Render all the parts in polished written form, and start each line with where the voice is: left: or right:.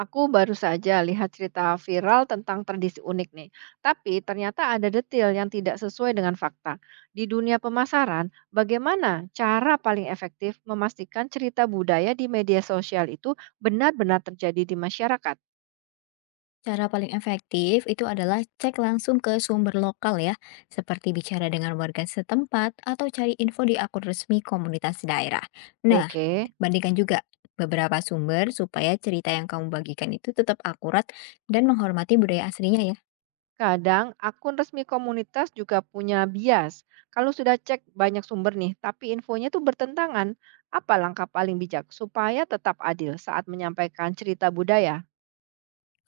right: Aku baru saja lihat cerita viral tentang tradisi unik nih, tapi ternyata ada detail yang tidak sesuai dengan fakta. Di dunia pemasaran, bagaimana cara paling efektif memastikan cerita budaya di media sosial itu benar-benar terjadi di masyarakat?
left: Cara paling efektif itu adalah cek langsung ke sumber lokal ya, seperti bicara dengan warga setempat atau cari info di akun resmi komunitas daerah. Nah,
right: Oke,
left: bandingkan juga beberapa sumber supaya cerita yang kamu bagikan itu tetap akurat dan menghormati budaya aslinya ya.
right: kadang akun resmi komunitas juga punya bias. Kalau sudah cek banyak sumber nih, tapi infonya tuh bertentangan, apa langkah paling bijak supaya tetap adil saat menyampaikan cerita budaya?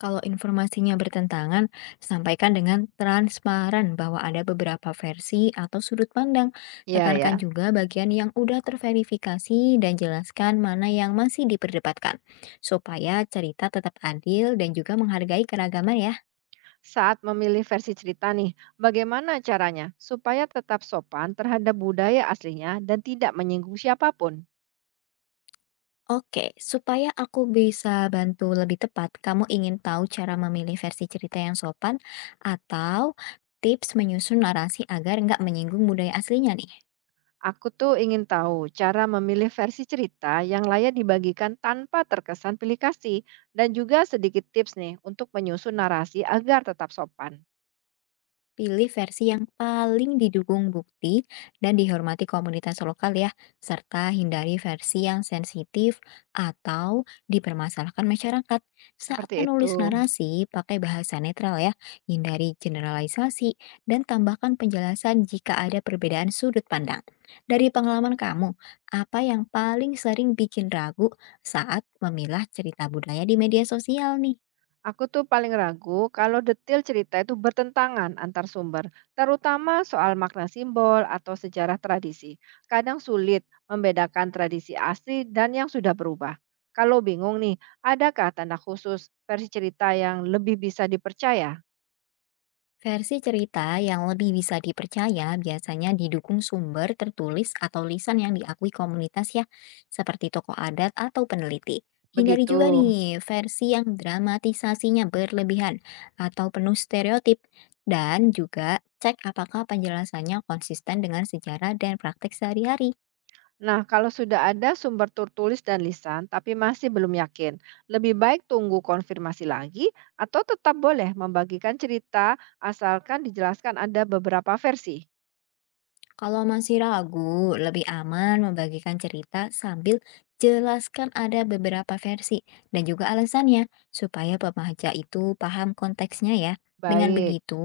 left: Kalau informasinya bertentangan, sampaikan dengan transparan bahwa ada beberapa versi atau sudut pandang.
right: Ya,
left: Tekankan
right: ya.
left: juga bagian yang udah terverifikasi dan jelaskan mana yang masih diperdebatkan, supaya cerita tetap adil dan juga menghargai keragaman ya.
right: Saat memilih versi cerita nih, bagaimana caranya supaya tetap sopan terhadap budaya aslinya dan tidak menyinggung siapapun?
left: Oke, supaya aku bisa bantu lebih tepat, kamu ingin tahu cara memilih versi cerita yang sopan atau tips menyusun narasi agar nggak menyinggung budaya aslinya nih?
right: Aku tuh ingin tahu cara memilih versi cerita yang layak dibagikan tanpa terkesan pilih kasih dan juga sedikit tips nih untuk menyusun narasi agar tetap sopan.
left: Pilih versi yang paling didukung bukti dan dihormati komunitas lokal ya, serta hindari versi yang sensitif atau dipermasalahkan masyarakat. Saat
right: Seperti itu.
left: menulis narasi, pakai bahasa netral ya, hindari generalisasi dan tambahkan penjelasan jika ada perbedaan sudut pandang. Dari pengalaman kamu, apa yang paling sering bikin ragu saat memilah cerita budaya di media sosial nih?
right: Aku tuh paling ragu kalau detail cerita itu bertentangan antar sumber, terutama soal makna simbol atau sejarah tradisi. Kadang sulit membedakan tradisi asli dan yang sudah berubah. Kalau bingung nih, adakah tanda khusus versi cerita yang lebih bisa dipercaya?
left: Versi cerita yang lebih bisa dipercaya biasanya didukung sumber tertulis atau lisan yang diakui komunitas ya, seperti tokoh adat atau peneliti. Hindari
right: Begitu.
left: juga nih versi yang dramatisasinya berlebihan atau penuh stereotip. Dan juga cek apakah penjelasannya konsisten dengan sejarah dan praktek sehari-hari.
right: Nah, kalau sudah ada sumber tertulis dan lisan tapi masih belum yakin, lebih baik tunggu konfirmasi lagi atau tetap boleh membagikan cerita asalkan dijelaskan ada beberapa versi.
left: Kalau masih ragu, lebih aman membagikan cerita sambil jelaskan ada beberapa versi dan juga alasannya supaya pembaca itu paham konteksnya ya. Dengan
right: Baik,
left: begitu,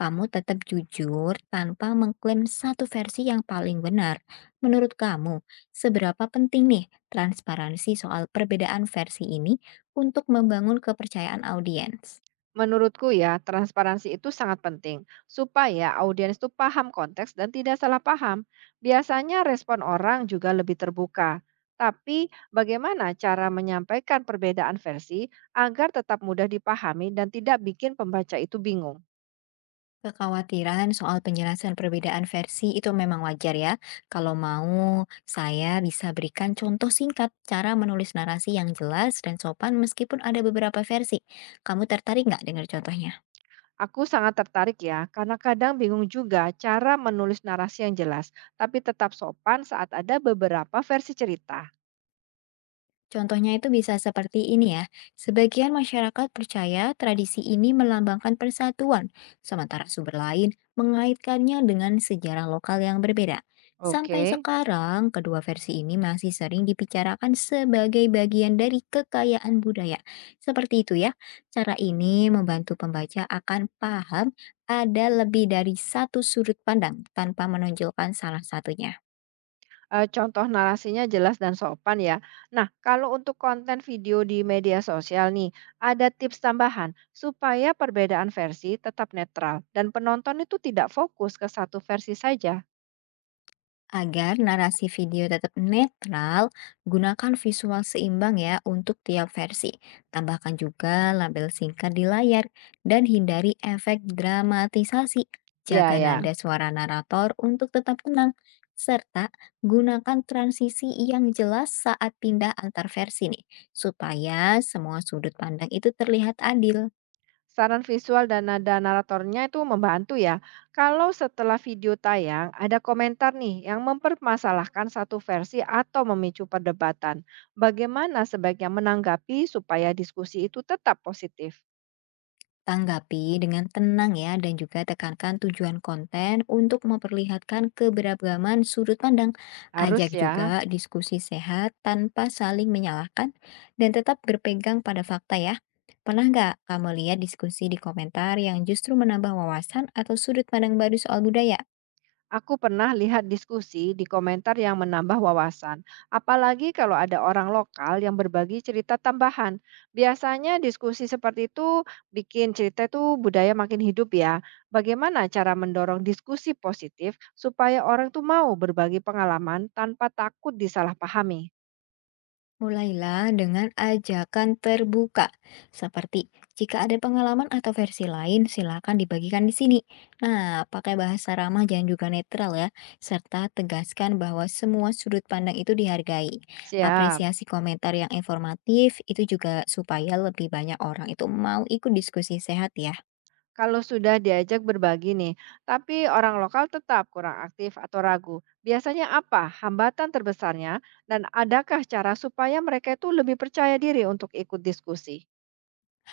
left: kamu tetap jujur tanpa mengklaim satu versi yang paling benar. Menurut kamu, seberapa penting nih transparansi soal perbedaan versi ini untuk membangun kepercayaan audiens?
right: menurutku ya, transparansi itu sangat penting supaya audiens itu paham konteks dan tidak salah paham. Biasanya respon orang juga lebih terbuka. Tapi bagaimana cara menyampaikan perbedaan versi agar tetap mudah dipahami dan tidak bikin pembaca itu bingung?
left: Kekhawatiran soal penjelasan perbedaan versi itu memang wajar ya. Kalau mau, saya bisa berikan contoh singkat cara menulis narasi yang jelas dan sopan meskipun ada beberapa versi. Kamu tertarik nggak dengar contohnya?
right: Aku sangat tertarik ya, karena kadang bingung juga cara menulis narasi yang jelas, tapi tetap sopan saat ada beberapa versi cerita.
left: Contohnya itu bisa seperti ini ya. Sebagian masyarakat percaya tradisi ini melambangkan persatuan, sementara sumber lain mengaitkannya dengan sejarah lokal yang berbeda. Sampai
right: Oke.
left: sekarang, kedua versi ini masih sering dibicarakan sebagai bagian dari kekayaan budaya. Seperti itu ya. Cara ini membantu pembaca akan paham ada lebih dari satu sudut pandang tanpa menonjolkan salah satunya.
right: Contoh narasinya jelas dan sopan ya. Nah, kalau untuk konten video di media sosial nih, ada tips tambahan supaya perbedaan versi tetap netral dan penonton itu tidak fokus ke satu versi saja?
left: Agar narasi video tetap netral, gunakan visual seimbang ya untuk tiap versi. Tambahkan juga label singkat di layar dan hindari efek dramatisasi.
right: Ya,
left: Jaga
right: ya.
left: nada suara narator untuk tetap tenang, serta gunakan transisi yang jelas saat pindah antar versi nih, supaya semua sudut pandang itu terlihat adil.
right: Saran visual dan nada naratornya itu membantu ya. Kalau setelah video tayang ada komentar nih yang mempermasalahkan satu versi atau memicu perdebatan, bagaimana sebaiknya menanggapi supaya diskusi itu tetap positif?
left: Tanggapi dengan tenang ya dan juga tekankan tujuan konten untuk memperlihatkan keberagaman sudut pandang.
right: Harus
left: Ajak
right: ya.
left: juga diskusi sehat tanpa saling menyalahkan dan tetap berpegang pada fakta ya. Pernah nggak kamu lihat diskusi di komentar yang justru menambah wawasan atau sudut pandang baru soal budaya?
right: Aku pernah lihat diskusi di komentar yang menambah wawasan, apalagi kalau ada orang lokal yang berbagi cerita tambahan. Biasanya diskusi seperti itu bikin cerita itu budaya makin hidup ya. Bagaimana cara mendorong diskusi positif supaya orang tuh mau berbagi pengalaman tanpa takut disalahpahami?
left: Mulailah dengan ajakan terbuka, seperti jika ada pengalaman atau versi lain, silakan dibagikan di sini. Nah, pakai bahasa ramah dan juga netral ya, serta tegaskan bahwa semua sudut pandang itu dihargai.
right: Siap.
left: Apresiasi komentar yang informatif itu juga supaya lebih banyak orang itu mau ikut diskusi sehat ya.
right: Kalau sudah diajak berbagi nih, tapi orang lokal tetap kurang aktif atau ragu. Biasanya apa hambatan terbesarnya dan adakah cara supaya mereka itu lebih percaya diri untuk ikut diskusi?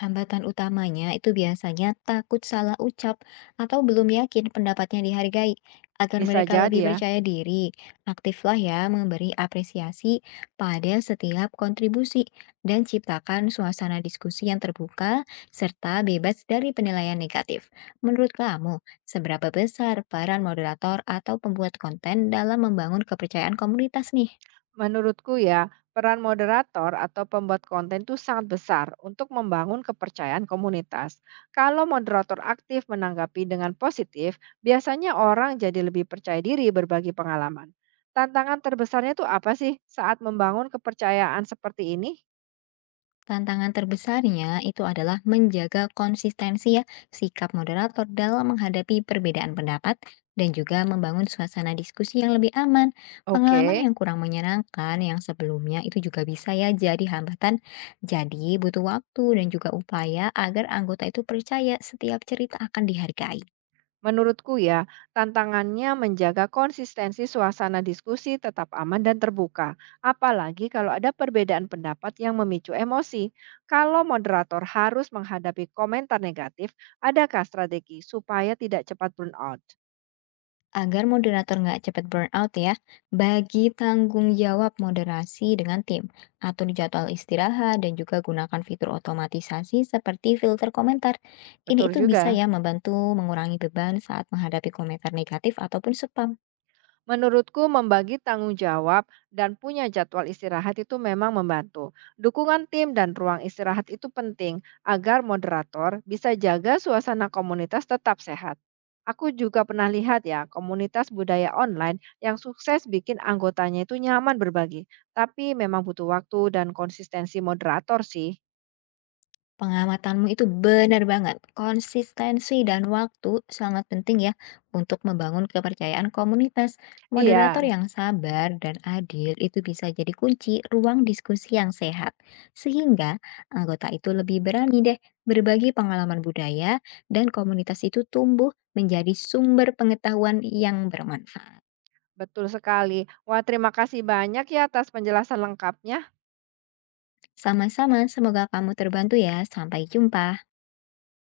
left: Hambatan utamanya itu biasanya takut salah ucap atau belum yakin pendapatnya dihargai. Agar
right: Bisa
left: mereka
right: jadi
left: lebih
right: ya.
left: percaya diri, aktiflah ya memberi apresiasi pada setiap kontribusi dan ciptakan suasana diskusi yang terbuka serta bebas dari penilaian negatif. Menurut kamu, seberapa besar peran moderator atau pembuat konten dalam membangun kepercayaan komunitas nih?
right: Menurutku ya, peran moderator atau pembuat konten itu sangat besar untuk membangun kepercayaan komunitas. Kalau moderator aktif menanggapi dengan positif, biasanya orang jadi lebih percaya diri berbagi pengalaman. Tantangan terbesarnya itu apa sih saat membangun kepercayaan seperti ini?
left: Tantangan terbesarnya itu adalah menjaga konsistensi ya sikap moderator dalam menghadapi perbedaan pendapat dan juga membangun suasana diskusi yang lebih aman. Pengalaman
right: Oke.
left: yang kurang menyenangkan yang sebelumnya itu juga bisa ya jadi hambatan. Jadi butuh waktu dan juga upaya agar anggota itu percaya setiap cerita akan dihargai.
right: Menurutku ya, tantangannya menjaga konsistensi suasana diskusi tetap aman dan terbuka, apalagi kalau ada perbedaan pendapat yang memicu emosi. Kalau moderator harus menghadapi komentar negatif, adakah strategi supaya tidak cepat burn out?
left: Agar moderator nggak cepat burnout ya, bagi tanggung jawab moderasi dengan tim, atur jadwal istirahat, dan juga gunakan fitur otomatisasi seperti filter komentar. Ini
right: Betul
left: itu bisa
right: juga.
left: ya membantu mengurangi beban saat menghadapi komentar negatif ataupun spam.
right: Menurutku membagi tanggung jawab dan punya jadwal istirahat itu memang membantu. Dukungan tim dan ruang istirahat itu penting agar moderator bisa jaga suasana komunitas tetap sehat. Aku juga pernah lihat ya, komunitas budaya online yang sukses bikin anggotanya itu nyaman berbagi. Tapi memang butuh waktu dan konsistensi moderator sih.
left: Pengamatanmu itu benar banget. Konsistensi dan waktu sangat penting ya untuk membangun kepercayaan komunitas. Moderator
right: Iya,
left: yang sabar dan adil itu bisa jadi kunci ruang diskusi yang sehat. Sehingga anggota itu lebih berani deh berbagi pengalaman budaya dan komunitas itu tumbuh menjadi sumber pengetahuan yang bermanfaat.
right: betul sekali. Wah, terima kasih banyak ya atas penjelasan lengkapnya.
left: Sama-sama, semoga kamu terbantu ya. Sampai jumpa.